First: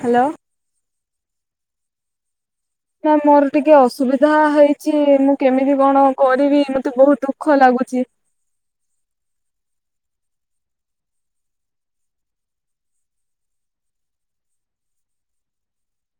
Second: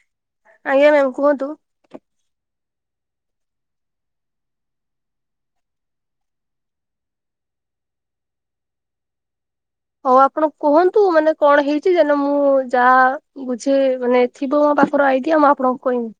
Hello. ଆଜ୍ଞା ma'am କୁହନ୍ତୁ। Ma'am ମୋର ଟିକେ ଅସୁବିଧା ହେଇଛି ମୁଁ କେମିତି କଣ କରିବି ମତେ ବହୁତ ଦୁଃଖ ଲାଗୁଚି। ହଉ ଆପଣ କୁହନ୍ତୁ ମାନେ କଣ ହେଇଚି ଯେ ମୁଁ ଯାହା ବୁଝେ ମାନେ ଥିବ ମୋ ପାଖର ଆଇଡିଆ ମୁଁ ଆପଣଙ୍କୁ କହିବି।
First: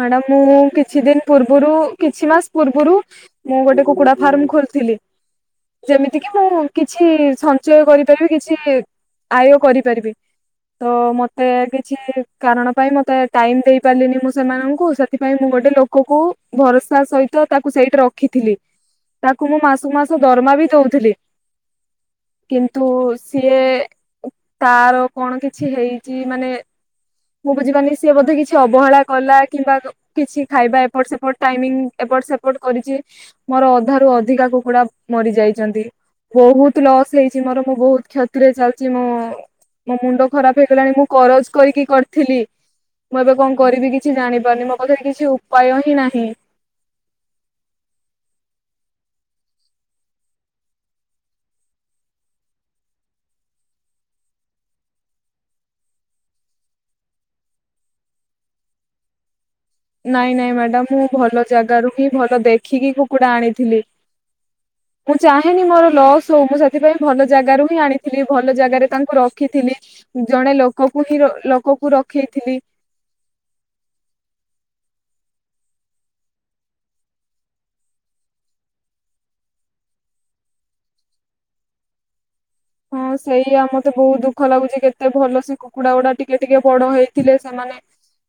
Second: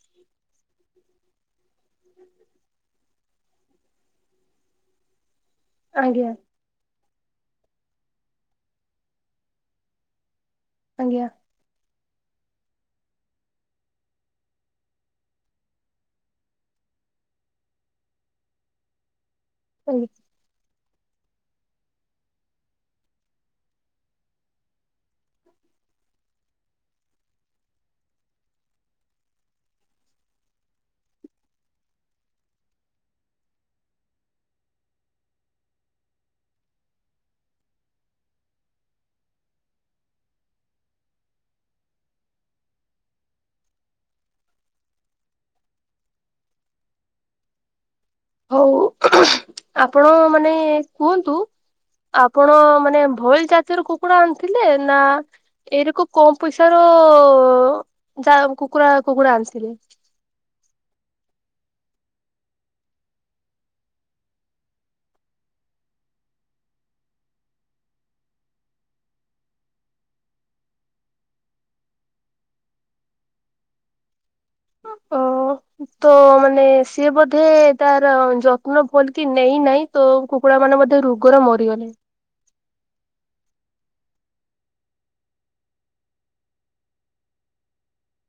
ମ୍ୟାଡ଼ାମ ମୁଁ କିଛି ଦିନ ପୂର୍ବୁରୁ କିଛି ମାସ ପୂର୍ବୁରୁ ମୁଁ ଗୋଟେ କୁକୁଡ଼ା ଫାର୍ମ ଖୋଲିଥିଲି। ଯେମିତି ଆଜ୍ଞା କିି ମୁଁ କିଛି ସଞ୍ଚୟ କରିପାରିବି କିଛି ଆୟ କରିପାରିବି। ତ ଆଜ୍ଞା ମତେ କିଛି କାରଣ ପାଇଁ ମତେ ଟାଇମ ଦେଇ ପାରିଲିନି ମୁଁ ସେ ସେମାନଙ୍କୁ ସେଥିପାଇଁ ମୁଁ ଗୋଟେ ଲୋକକୁ ଭରସା ସହିତ ତାକୁ ସେଇଠି ରଖିଥିଲି। ତାକୁ ମୁଁ ମାସୁକୁ ଆଜ୍ଞା। ମାସ ଦରମା ବି ଦଉଥିଲି। କିନ୍ତୁ ସିଏ ତାର କଣ କିଛି ହେଇଛି ମାନେ ମୁଁ ବୁଝିପାରୁନି ସିଏ ବୋଧେ କିଛି ଅବହେଳା କଲା କିମ୍ବା କ କିଛି ଖାଇବା ଏପଟ ସେପଟ ଟାଇମିଙ୍ଗ ଏପଟ ସେପଟ କରିଛି ମୋର ଅଧାରୁୁ ଅଧିକା କୁକୁଡା ମରି ଯାଇଛନ୍ତି। ବହୁତ ଲସ୍ ହେଇଛି ମୋର ମୁଁ ବହୁତ କ୍ଷତିରେ ଚାଲିଛି ମୁଁ ମୋ ମୁଣ୍ଡ ଖରାପ ହେଇଗଲାଣି ମୁଁ କରଜ କରିକି କରିି ଥିଲି ମୁଁ ଏବେ କଣ କରିବି କିଛି ଜାଣିପାରୁନି ମୋ ପାଖରେ କିଛି ଉପାୟ ହିଁ ନାହିଁ‌। ହଉ ଆପଣ ମାନେ କୁହନ୍ତୁ? ଆପଣ ମାନେ ଭଇଲ ଜତିର କୁକୁଡା ଆଣିଥିଲେ ନା ଏଇରକ କମ ପଇସା ର ଯା କୁକୁଡ଼ା କୁକୁଡା ଆଣିଥିଲେ। ନାଇଁ ନାଇଁ ମ୍ୟାଡ଼ାାମ ମୁଁ ଭଲ ଜାଗାରୁ ହିଁ ଭଲ ଦେଖିକି କୁକୁଡ଼ା ଆଣିଥିଲି। ମୁଁ ଚାହେଁନି ମୋର ଲସ୍ ହଉ ମୁଁ ସେଥିପାଇଁ ଭଲ ଜାଗାରୁ ହିଁ ଆଣିଥିଲି, ଭଲ ଜାଗାରେ ତାଙ୍କୁ ରଖିଥିଲି। ଜଣେ ଲୋକକୁ ହିଁ ଲୋକକୁ ରଖେଇଥିଲି। ଓ ତ ମାନେ ସିଏ ବୋଧେ ତାର ଯତ୍ନ ଭଲ କି ନେଇନାହିଁ। ତ କୁକୁଡ଼ା ମାନେ ମଧ୍ୟ ରୋଗରେ ମରିଗଲେ। ହଁ ସେଇଆ ମତେ ବହୁତ ଦୁଃଖ ଲାଗୁଛି, କେତେ ଭଲ ସେ କୁକୁଡା ଗୁଡା ଟିକେ ଟିକେ ବଡ ହେଇଥିଲେ ସେମାନେ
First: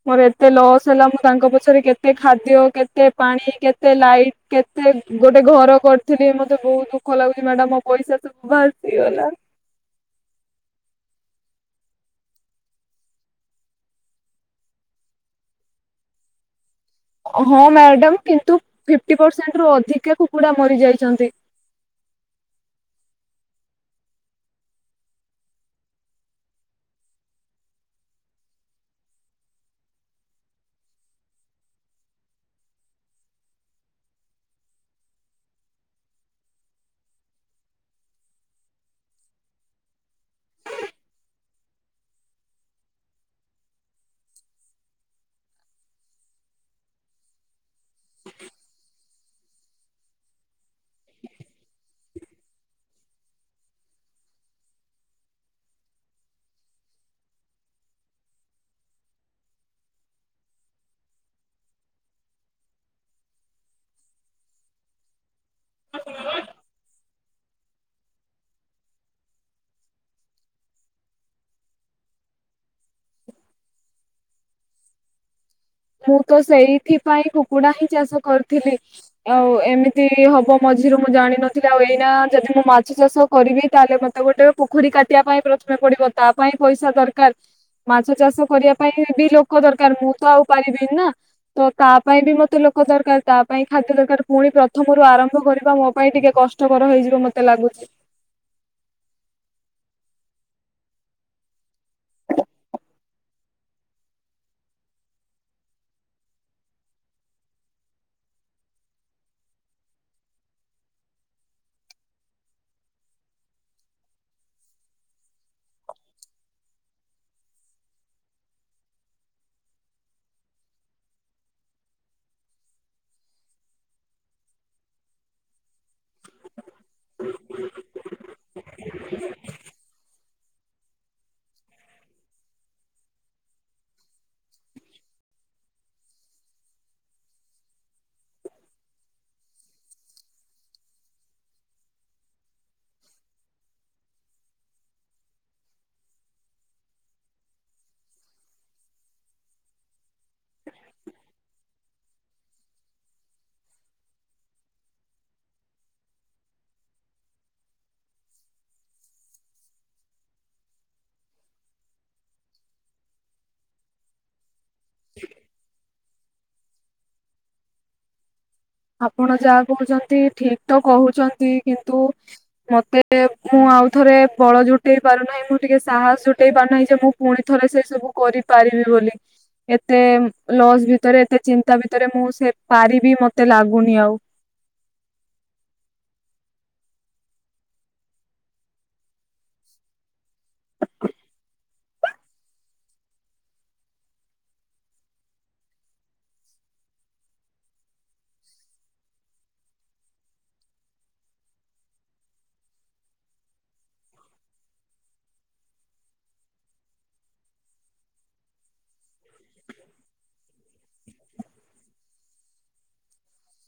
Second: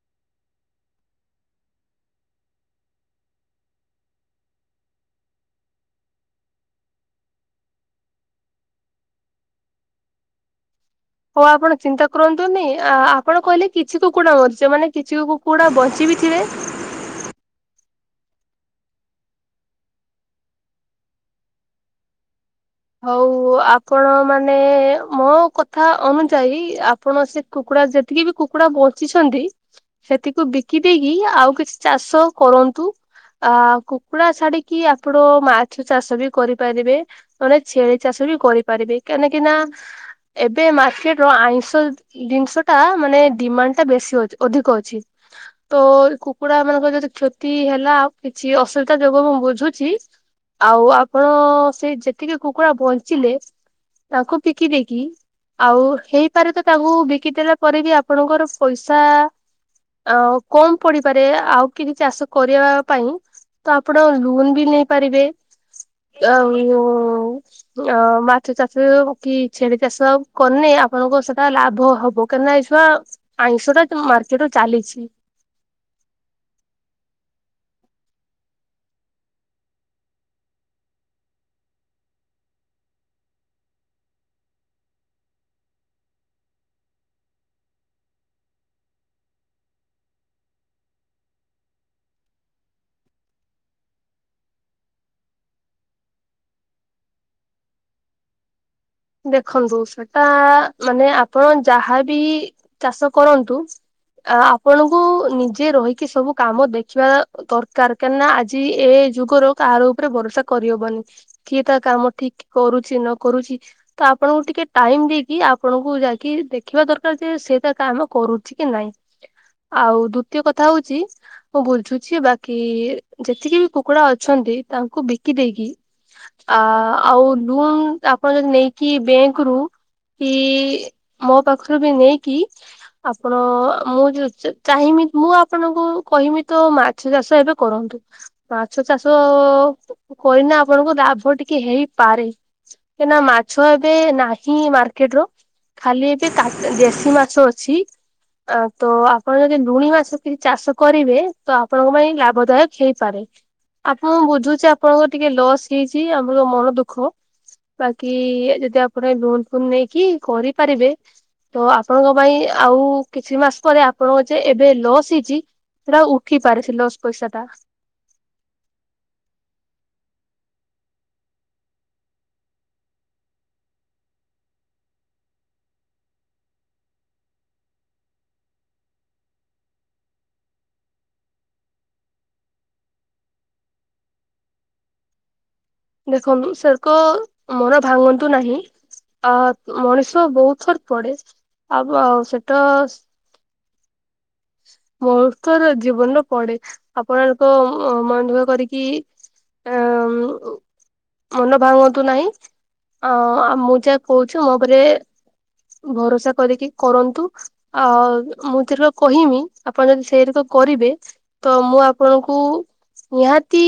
ମୋର ଏତେ ଲସ୍ ହେଲା, ମୁଁ ତାଙ୍କ ପଛରେ କେତେ ଖାଦ୍ୟ କେତେ ପାଣି କେତେ ଲାଇଟ୍। କେତେ ଗୋଟେ ଘର କରିଥିଲି ମତେ ବହୁତ ଦୁଃଖ ଲାଗୁଛି ମ୍ୟାଡାାମ ମୋ ପଇସା ସବୁ ବାାସିଗଲା। ହ ଆପଣ ଚିନ୍ତା କରନ୍ତୁନି, ଆପଣ କହିଲେ କିଛି କୁକୁଡା ମରିଚ ମାନେ କିଛି କୁକୁଡା ବଞ୍ଚି ବିି ଥିବେ ହଁ ମ୍ୟାଡାମ କିନ୍ତୁ ଫି୍ପଟି ପରସେଣ୍ଟ ରୁ ଅଧିକା କୁକୁଡା ମରିଯାଇଛନ୍ତି। ହଉ ଆପଣ ମାନେ ମୋ କଥା ଅନୁଯାୟୀ ଆପଣ ସେ କୁକୁଡା ଯେତିକି ବି କୁକୁଡା ବଞ୍ଚିଛନ୍ତି ସେଥିକୁ ବିକି ଦେଇକି ଆଉ କିଛି ଚାଷ କରନ୍ତୁ। ଅ କୁକୁଡା ଛାଡିକି ଆପଣ ମାଛ ଚାଷ ବି କରିପାରିବେ। ମାନେ ଛେଳି ଚାଷ ବି କରିପାରିବେ କାହିଁକି ନା ଏବେ ମାର୍କେଟ ର ଆଇଁଷ ଜିନିଷ ଟା ମାନେ ଡିମାଣ୍ଡ ଟା ବେଶୀ ଅ ଅଧିକ ଅଛି। ତ ଏ କୁକୁଡା ମାନଙ୍କର ଯଦି କ୍ଷତି ହେଲା କିଛି ଅସୁବିଧା ଯୋଗୁ ମୁଁ ବୁଝୁଛି ଆଉ ଆପଣ ସେଇ ଯେତିକି କୁକୁଡ଼ା ବଞ୍ଚିଲେ ତାଙ୍କୁ ବିକି ଦେଇକି। ଆଉ ହେଇପାରେ ତ ତାଙ୍କୁ ବିକିଦଲା ପରେ ବି ଆପଣଙ୍କର ପଇସା ଆ କମ ପଡିପାରେ ଆଉ କିଛି ଚାଷ କରିବା ପାଇଁ। ତ ଆପଣ ଲୋନ୍ ବି ନେଇପାରିବେ ଆଉ ଅ ମାଛ ଚାଷ, କି ଛେଳି ଚାଷ, କଲେ ଆପଣଙ୍କ ସେଟା ଲାଭ ହବ, କାହିଁନା ଏ ଛୁଆ ଆଇଁଷଟା ମାର୍କେଟ ଚାଲିଛି ମୁଁ ତ ସେଇଥି ପାଇ କୁକୁଡା ହିଁ ଚାଷ କରିଥିଲି। ଆଉ ଏମିତି ହବ ମଝିରେ ମୁଁ ଜାଣିନଥିଲି, ଆଉ ଏଇନା ଯଦି ମୁଁ ମାଛ ଚାଷ କରିବି ତାହେଲେ ମତେ ତା ଗୋଟେ ପୋଖରୀ କାଟିବା ପାଇଁ ପ୍ରଥମେ ପଡିବ ତା ପାଇଁ ପଇସା ଦରକାର। ମାଛ ଚାଷ କରିବା ପାଇଁ ବି ଲୋକ ଦରକାର ମୁଁ ତ ଆଉ ପାରିବିନି ନା। ତ ତା ପାଇଁ ବି ମତେ ଲୋକ ଦରକାର ତା ପାଇଁ ଖାଦ୍ୟ ଦରକାର ପୁଣି ପ୍ରଥମରୁ ଆରମ୍ଭ କରିବା ମୋ ପାଇଁ ଟିକେ କଷ୍ଟ କଷ୍ଟକର ହେଇଯିବ ମତେ ଲାଗୁଛି। ଦେଖନ୍ତୁ ସେଟା ମାନେ ଆପଣ ଯାହାବି ଚାଷ କରନ୍ତୁ। ଆ ଆପଣଙ୍କୁ ନିଜେ ରହିକି ସବୁ କାମ ଦେଖିବା ଦରକାର କାହିଁକି ନା ଆଜି ଏ ଯୁଗ ର କାହାର ଉପରେ ଭରସା କରିହବନି। କିଏ ତା କାମ ଠିକ କରୁଛି ନ କରୁଛି। ତ ଆପଣଙ୍କୁ ଟିକେ ଟାଇମ ଦେଇକି, ଆପଣଙ୍କୁ ଯାଇକି ଦେଖିବା ଦରକାର, ଯେ ସେଟା କାମ କରୁଛି କି ନାଇଁ। ଆଉ ଦ୍ଵିତୀୟ କଥା ହଉଛି ମୁଁ ବୁଝୁଛି ବାକି ଯେତିକି ବି କୁକୁଡା ଅଛନ୍ତି ତାଙ୍କୁ ବିକି ଦେଇକି ଆ ଆଉ ଲୋନ ଆପଣ ଯଦି ନେଇ କି ବ୍ୟାଙ୍କ ରୁ କି ମୋ ପାଖରୁ ବି ନେଇକି ଆପଣ ମୁଁ ଚାହିଁବି ମୁଁ ଆପଣଙ୍କୁ କହିବି ତ ମାଛ ଚାଷ ଏବେ କରନ୍ତୁ। ମାଛ ଚାଷ କରିକିନା ଆପଣଙ୍କୁ ଲାଭ ଟିକେ ହେଇପାରେ। କାହିଁକିନା ମା ମାଛ ଏବେ ନାହିଁ ମାର୍କେଟ ର ଖାଲି ଏବେ କା- ଦେଶୀ ମାଛ ଅଛି। ଆ- ତ ଆପଣ ଯଦି ଲୁଣି ମାଛ କିଛି ଚାଷ କରିବେ ତ ଆପଣଙ୍କ ପାଇଁ ଲାଭଦାୟକ ହେଇପାରେ। ଆପଣଙ୍କୁ ବୁଝୁଚି ଆପଣଙ୍କ ଟିକେ ଲସ୍ ହେଇଚି ଆମର ମନ ଦୁଃଖ କି ଯଦି ଆପଣ ଲୋନ୍ ଫୋନ୍ ନେଇକି କରିପାରିବେ ତ ଆପଣଙ୍କ ପାଇଁ ଆଉ କିଛି ମାସ୍ ପରେ ଆ ଆପଣଙ୍କର ଯେ ଏବେ ଲସ୍ ହେଇଚି ସେଟା ଉଠିପାରେ ସେ ଲସ୍ ପଇସା ଟା। ଆପଣ ଯାହା କହୁଚନ୍ତି ଠିକ୍ ତ କହୁଚନ୍ତି କିନ୍ତୁ ମତେ ମୁଁ ଆଉ ଥରେ ବଳ ଜୁଟେଇ ପାରୁ ନାହିଁ ମୁଁ ଟିକେ ସାହସ୍ ଜୁଟେଇ ପାରୁନାହିଁ ଯେ ମୁଁ ପୁଣିଥରେ ସେ ସବୁ କରିପାରିବି ବୋଲି। ଏତେ ଲସ୍ ଭିତରେ ଏତେ ଚିନ୍ତା ଭିତରେ ମୁଁ ସେ ପାରିବି ମତେ ଲାଗୁନି ଆଉ। ଦେଖନ୍ତୁ ସେ କ ମୋର ଭାଙ୍ଗନ୍ତୁ ନାହିଁ। ଆ -ମଣିଷ ବହୁତ୍ ଥର ପଡେ ଆବ-ଆଉ ସେଟା ମହତ୍ଵର ଜୀବନ ପଡେ ଆପଣଙ୍କ ମ-ମନଦୁଃଖ କରିକି ଆଁ -ଉଁ। ମନ ଭାଙ୍ଗନ୍ତୁ ନାହିଁ ଆ- ଆ- ମୁଁ ଯାହା କହୁଚି ମୋ ଉପରେ ଭରସା କରିକି କରନ୍ତୁ ଆ -ଉ ମୁଁ ତିର କହିମି ଆପଣ ଯଦି ସେଇଠେ ତ କରିବେ ତ ମୁଁ ଆ ଆପଣଙ୍କୁ ନିହାତି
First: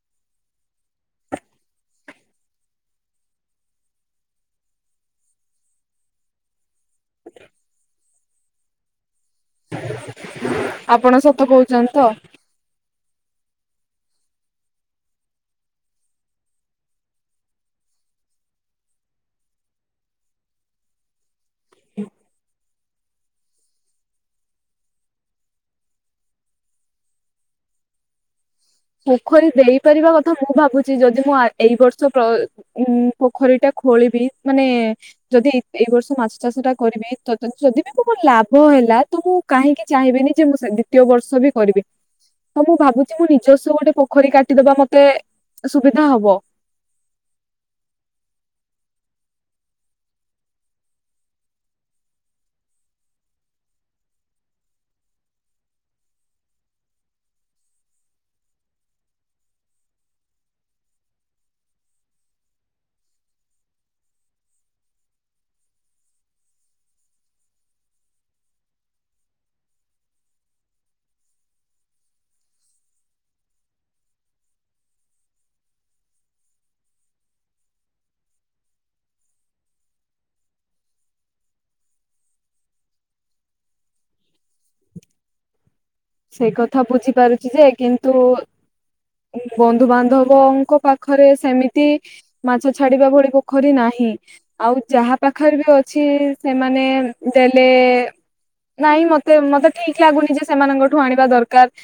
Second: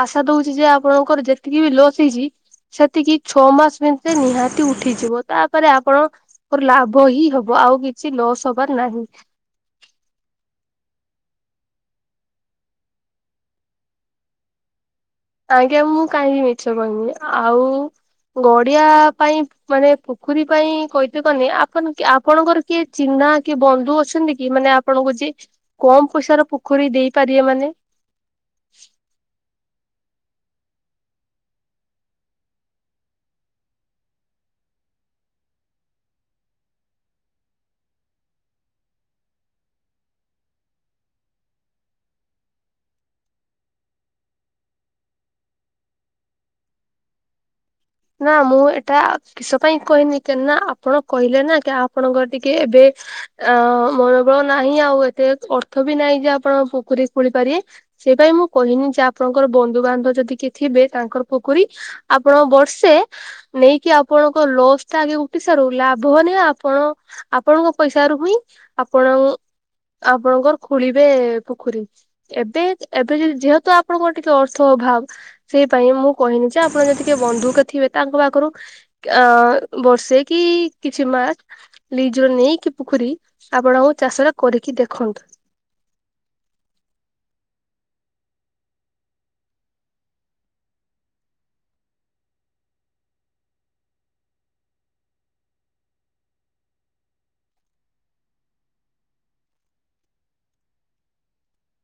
ଆଶା ଦଉଚି ଯେ ଆପଣଙ୍କର ଯେତିକି ବି ଲସ୍ ହେଇଚି ସେତିକି ଛଅ ମାସ୍ ଭିତରେ ନିହାତି ଉଠିଯିବ ତାପରେ ଆପଣ ତାପରେ ଲାଭ ହିଁ ହବ ଆଉ କିଛି ଲସ୍ ହବାର୍ ନାହିଁ। ଆପଣ ସତ କହୁଚନ୍ତି ତ? ଆଜ୍ଞା ମୁଁ କାହିଁକି ମିଛ କହିବି ଆଉ ଗଡିଆ ପାଇଁ ମାନେ ପୋଖରୀ ପାଇଁ କହିତେ କନି ଆପନ୍- ଆପଣଙ୍କର କିଏ ଚିହ୍ନା କିଏ ବନ୍ଧୁ ଅଛନ୍ତି କି ମାନେ ଆପଣଙ୍କୁ ଯିଏ କମ୍ ପଇସା ର ପୋଖରୀ ଦେଇ ପାରିବେ ମାନେ? ପୋଖରୀ ଦେଇପାରିବା କଥା ମୁଁ ଭାବୁଚି ଯଦି ମୁଁ ଆ- ଏଇ ବର୍ଷ ର ଉଁ-ପୋଖରୀ ଟା ଖୋଳିବି ମାନେ ଯଦି ଏଇ-ଏଇ ବର୍ଷ ମାଛ ଚାଷ ଟା କରିବି ଯଦି ବି -ମ ଲାଭ ହେଲା ତ ମୁଁ କାହିଁକି ଚାହିଁବିନି ଯେ ମୁଁ ସେ- ଦ୍ୱିତୀୟ ବର୍ଷ ବି କରିବି ତ ମୁଁ ଭାବୁଚି ମୁଁ ନି ନିଜଶ୍ଵ ଗୋଟେ ପୋଖରୀ କାଟିଦବା ମତେ ସୁବିଧା ହବ। ନା ମୁଁ ଏଟା କିଷ ପାଇଁ କହିନି କେ ନା ଆପଣ କହିଲେ ନା କେ ଆପଣଙ୍କ ଟିକେ ଏବେ ଆ-ମନୋବଳ ନାହିଁ ଆଉ ଏତେ ଅର୍ଥ ବି ନାହିଁ ଯେ ଆପଣ ପୋଖରୀ ଖୋଳି ପାରିବେ ସେଥିପାଇଁ ମୁଁ କହିନି ଯେ ଆପଣଙ୍କର ବନ୍ଧୁବାନ୍ଧବ ଯଦି କିଏ ଥିବେ ତାଙ୍କର ପୋଖରୀ ଆପଣ ବର୍ଷ୍ ଷେ ନେଇକି ଆପଣଙ୍କ ଲସ୍ ଟା ଆଗେ ଉଠି ସାରୁ ଲାଭ ହନି ଆପଣ ଆପଣଙ୍କ ପଇସା ରୁ ହିଁ ଆପଣ ଆପଣଙ୍କର ଖୁଳିବେ ପୋଖରୀ। ଏବେ- ଏବେ ଯେ- ଯେହେତୁ ଆପଣଙ୍କର ଟିକେ ଅର୍ଥ ଅଭାବ୍ ସେଇପାଇଁ ମୁଁ କହିନି ଯେ ଆପଣ ଯଦି କିଏ ବନ୍ଧୁ କେ ଥିବେ ତାଙ୍କ ପାଖୁରୁ କେ-ଅ-ବର୍ଷେ କି କିଛି ମାସ୍ ଲିଜ ନେଇକି ପୋଖରୀ ଆପଣ ଆଉ ଚାଷରେ କରିକି ଦେଖନ୍ତୁ। ସେଇ କଥା ବୁଝିପାରୁଚି ଯେ କିନ୍ତୁ ବନ୍ଧୁ ବାନ୍ଧବଙ୍କ ପାଖରେ ସେମିତି ମାଛ ଛାଡିବା ଭଳି ପୋଖରୀ ନାହିଁ। ଆଉ ଯାହା ପାଖରେ ବି ଅଛି ସେମାନେ ଦେଲେ ନାଇଁ ମତେ -ମତେ ଠିକ୍ ଲାଗୁନି ଯେ ସେମାନଙ୍କଠୁ ଆଣିବା ଦରକାର୍।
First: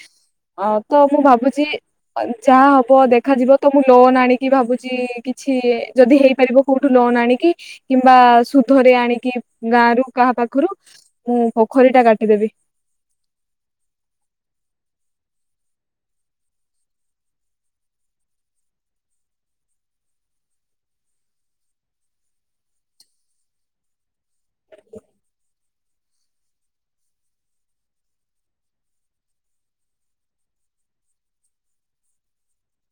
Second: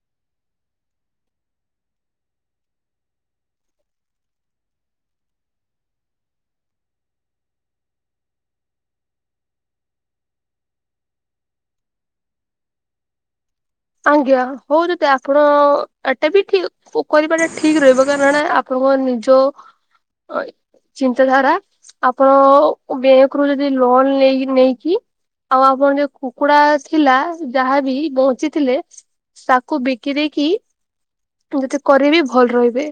ଆଉ ତ ମୁଁ ଭାବୁଚି ଯାହା ହବ ଦେଖାଯିବ ତ ମୁଁ ଲୋନ୍ ଆଣିକି ଭାବୁଚି କିଛି ଯଦି ହେଇପାରିବ କୋଉଠୁ ଲୋନ ଆଣିକି କିମ୍ବା ସୁଧରେ ଆଣିକି ଗାଁ ର କାହା ପାଖରୁ ମୁଁ ପୋଖରୀ ଟା କାଟିଦେବି। ଆଜ୍ଞା ହଉ ଯଦେ ଆପଣ ଏଟା ବି ଠିକ ପ କରିବାିବା ଟା ଠିକ ରହିବ କାରଣ ଆପଣଙ୍କ ନିଜ ଚିନ୍ତାଧାରା ଆପଣ ବ୍ୟାଙ୍କ ରୁ ଯଦି ଲୋନ ନେଇ ନେଇକି ଆଉ ଆପଣ ଯଉ କୁକୁଡା ଥିଲା ଯାହାବି ବଞ୍ଚି ଥିଲେ ତାକୁ ବିକି ଦେଇକି ଯତି କରିବି ଭଲ ରହିବେ।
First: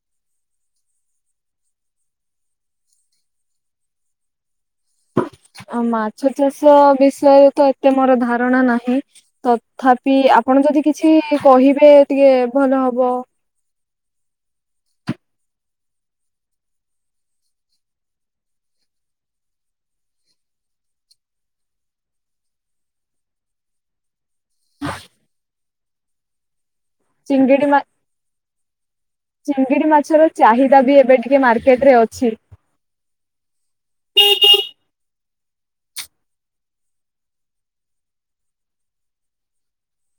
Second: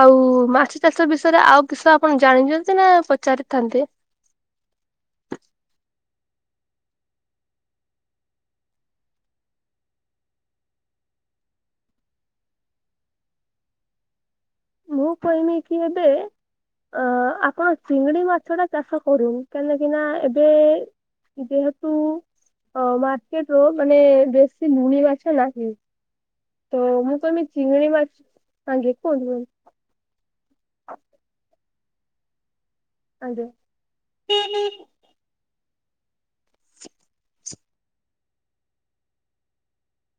ଆଉ ମାଛ ଚାଷ ବିଷୟରେ ଆଉ ବିଷୟ ଆପଣ ଜାଣିଛନ୍ତି ନା ପଚାରିଥାନ୍ତେ? ମାଛ ଚାଷ ବିଷୟରେ ତ ଏତେ ମୋର ଧାରଣା ନାହିଁ। ତଥାପି ଆପଣ ଯଦି କିଛି କହିବେ ଟିକେ ଭଲ ହବ। ମୁଁ କହନି କି ଏବେ ଅ ଆପଣ ଚିଙ୍ଗଡି ମାଛ ଟା ଚାଷ କରୁ କାହିଁକି ନା ଏବେ ଯେହେତୁ ଅ ମାର୍କେଟ ର ମାନେ ବେଶୀ ନୁନି ଗଛ ଲାଗେ ତ ମି ଚିଙ୍ଗିଡି ଚିଙ୍ଗିଡ଼ି ମା ଅଜ୍ଞ୍ୟା କୁହନ୍ତୁ ଅଙ୍ଗିଡି ମାଛ ର ଚାହିଦା ବି ଏବେ ଟିକେ ମାର୍କେଟ ରେ ଅଛି। ଆଜ୍ଞ୍ୟା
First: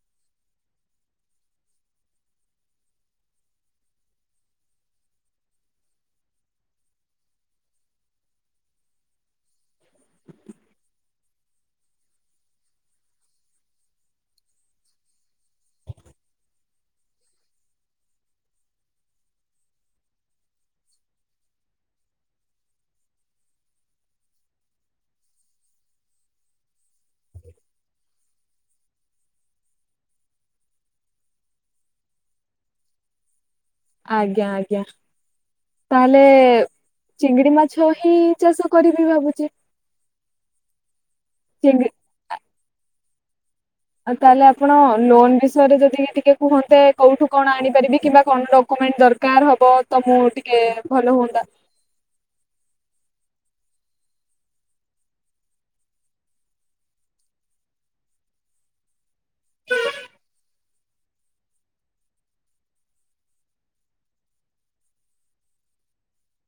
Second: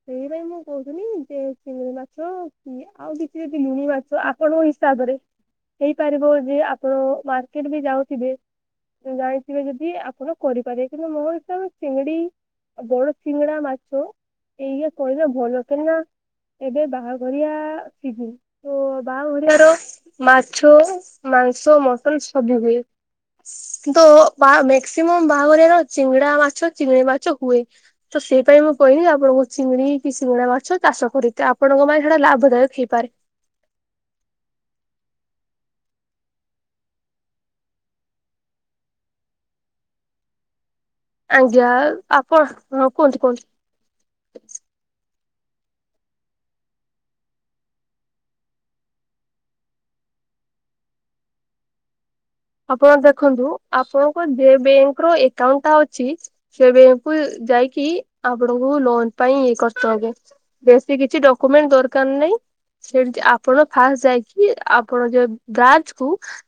ସେଇପାଇଁ ମୁଁ କହୁଥିଲି [unintelligible] ମାଛ କି ଆଉ କିଛି ଯଦି ଲୁଣି ମାଛ ଆପଣଙ୍କ ହିସାବରେ ହେଇପାରିବ ଯେ ଆପଣ ମାର୍କେଟ ବି ଯାଉଥିବେ ଜାଣିଥିବେ ଯଦି ଆପଣ କରିପାରିବେ କିନ୍ତୁ ମୋ ହିସାବରେ ଚିଙ୍ଗଡି ଉ ବଡ ସିଂଡ଼ା ମାଛ ଏଇ ଯେ କହିଲ ଭଲ କେନା ଏବେ ବାହାଘରିଆ ସିିଜିନ। ଓ ବାହାଘଡିଆ ର ମାଛ ମାଂସ ମଟନ ସବୁ ହୁଏ। କି [inaudible] ମକ୍ସିମମ୍ ବାହାଘରେ ର ଚିଙ୍ଗଡା ମାଛ ଚିଙ୍ଗଡି ମାଛ ହୁଏ। ତ ସେଇ ପାଇଁଁ ମୁଁ କହିଲି ଆପଣଙ୍କୁ ଚିଙ୍ଗୁଡି କି ସିଙ୍ଗୁଣା ମାଛ ଚାଷ କରିଥାେ ଆପଣଙ୍କ ମାନ ସେଟା ଲାଭଦାୟକ ହେଇପାରେ। ଆଜ୍ଞା ଆଜ୍ଞା। ତାହେଲେ ଚିଙ୍ଗଡି ମାଛ ହିଁ ଚାଷ କରିବି ଭାବୁଛି। ଆଜ୍ଞା ଚିଙ୍ଗି ଆପଣ ହଁ କୁହନ୍ତୁ କୁହନ୍ତୁ। ଆଉ ତାହେଲେ ଆପଣ ଲୋନ ବିଷୟରେ ଯଦି ଟିକେ କୁହନ୍ତେ କୋଉଠୁ କଣ ଆଣିପାରିବି କିମ୍ବା କଣ ଡକ୍ୟୁମେଣ୍ଟ ଦର କାର ହବ ତମ ଟିକେ ଭଲ ହୁଅନ୍ତା। ଆପଣ ଦେଖନ୍ତୁ ଆପଣଙ୍କ ଯେ ବ୍ୟାଙ୍କ ର ଏକାଉଣ୍ଟ ଟା ଅଛି। ସେ ବ୍ୟାଙ୍କକୁ ଯାଇକି ଆପଣଙ୍କୁ ଲୋନ ପାଇଁ ଇ କର। [unintelligible] ବେଶୀ କିଛି ଡକ୍ୟୁମେଣ୍ଟ ଦରକାର ନାହିଁ। ସେତି ଆପଣ ଫାଷ୍ଟ ଯାଇକି ଆପଣ ଯ ବ୍ରାଞ୍ଚ କୁ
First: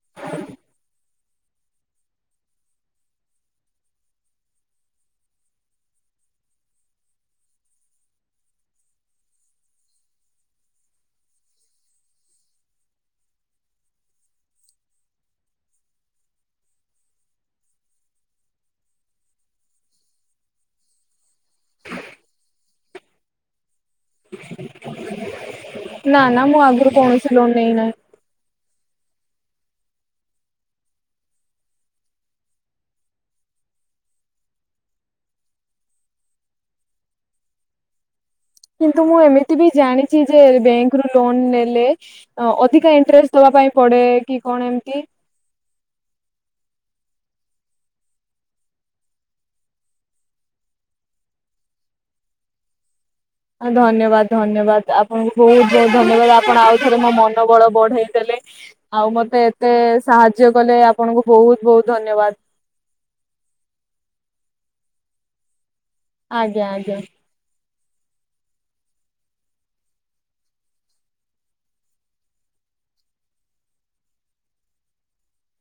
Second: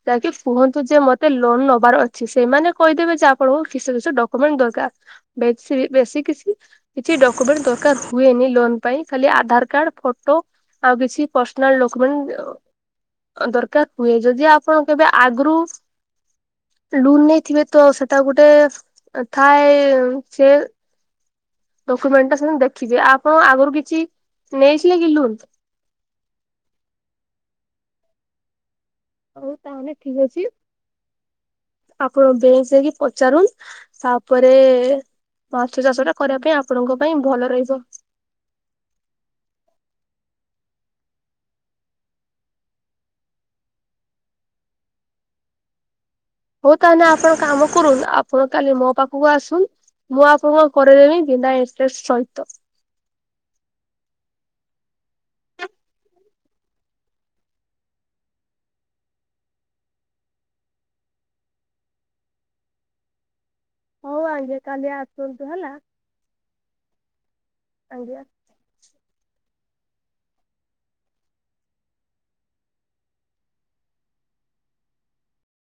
ଯାଇକି କୁହ ମତେ ଲୋନ ନେବାର ଅଛି ସେମାନେ କହିଦେବେ ଯେ ଆପଣଙ୍କୁ କିସ କିସ ଡକ୍ୟୁମେଣ୍ଟ ଦରକାର। ବେସି ବେସି କିଛି କିଛି ଡକମେଣ୍ଟ ଦରକାର ହୁଏନି ଲୋନ ପାଇଁ ଖାଲି ଆଧାର କାର୍ଡ, ଫଟୋ ଆଉ କିଛି ପର୍ସନାଲ ଡକମେଣ୍ଟ ଦରକାର ହୁଏ ଯଦି ଆପଣ କେବେ ଆଗରୁ ଲୁନ୍ ନେଇଥିବେ ତ ସେଟା ଗୋଟେ ଥାଏ ସେ ଡକ୍ୟୁମେଣ୍ଟ ଟା ସେମାନେ ଦେଖିବେ ଆପଣ ଆଗରୁ କିଛି ନେଇଥିଲେ କି ଲୁନ? ନା ନା ମୁଁ ଆଗରୁ କୌଣସି ଲୋନ ନେଇନାହିଁ। ହଉ ତାହେଲେ ଠିକ ଅଛି ଆପଣ ବେଙ୍କଯାଇକି ପଚାରୁନ୍ତୁ। ତାପରେ ମାଛ ଚାଷ ଟା କରିବା ପାଇଁ ଆପଣଙ୍କ ପାଇଁ ଭଲ ରହିବ। କିନ୍ତୁ ମୁଁ ଏମିତି ବି ଜାଣିଛି ଯେ ବ୍ୟାଙ୍କ ରୁ ଲୋନ ନେଲେ ଅଧିକା ଇଣ୍ଟରେଷ୍ଟ ଦବା ପାଇଁ ପଡେ କି କଣ ଏମିତି। ହଉ ତାହେଲେ ଆପଣ କାମ କରୁନ୍ତୁ ଆପଣ କାଲି ମୋ ପାଖକୁ ଆସୁନ୍ତୁ ମୁଁ ଆପଣଙ୍କ କରିଦେବି ବିନା ଇଣ୍ଟରେଷ୍ଟ ସହିତ। ହ ଧନ୍ୟବାଦ ଧନ୍ୟବାଦ ଆପଣଙ୍କୁ ବହୁତ ବହୁତ ଧନ୍ୟବାଦ ଆପଣ ଆଉ ଥରେ ମୋ ମନୋବଳ ବଢେଇ ଦେଲେ। ଆଉ ମତେ ଏତେ ସାହାଯ୍ୟ କଲେ ଆପଣଙ୍କୁ ବହୁତ ବହୁତ ଧନ୍ୟବାଦ। ହଉ ଆଜ୍ଞା କାଲି ଆସନ୍ତୁ ହେଲା। ଆଜ୍ଞା ଆଜ୍ଞା। ଆଜ୍ଞା।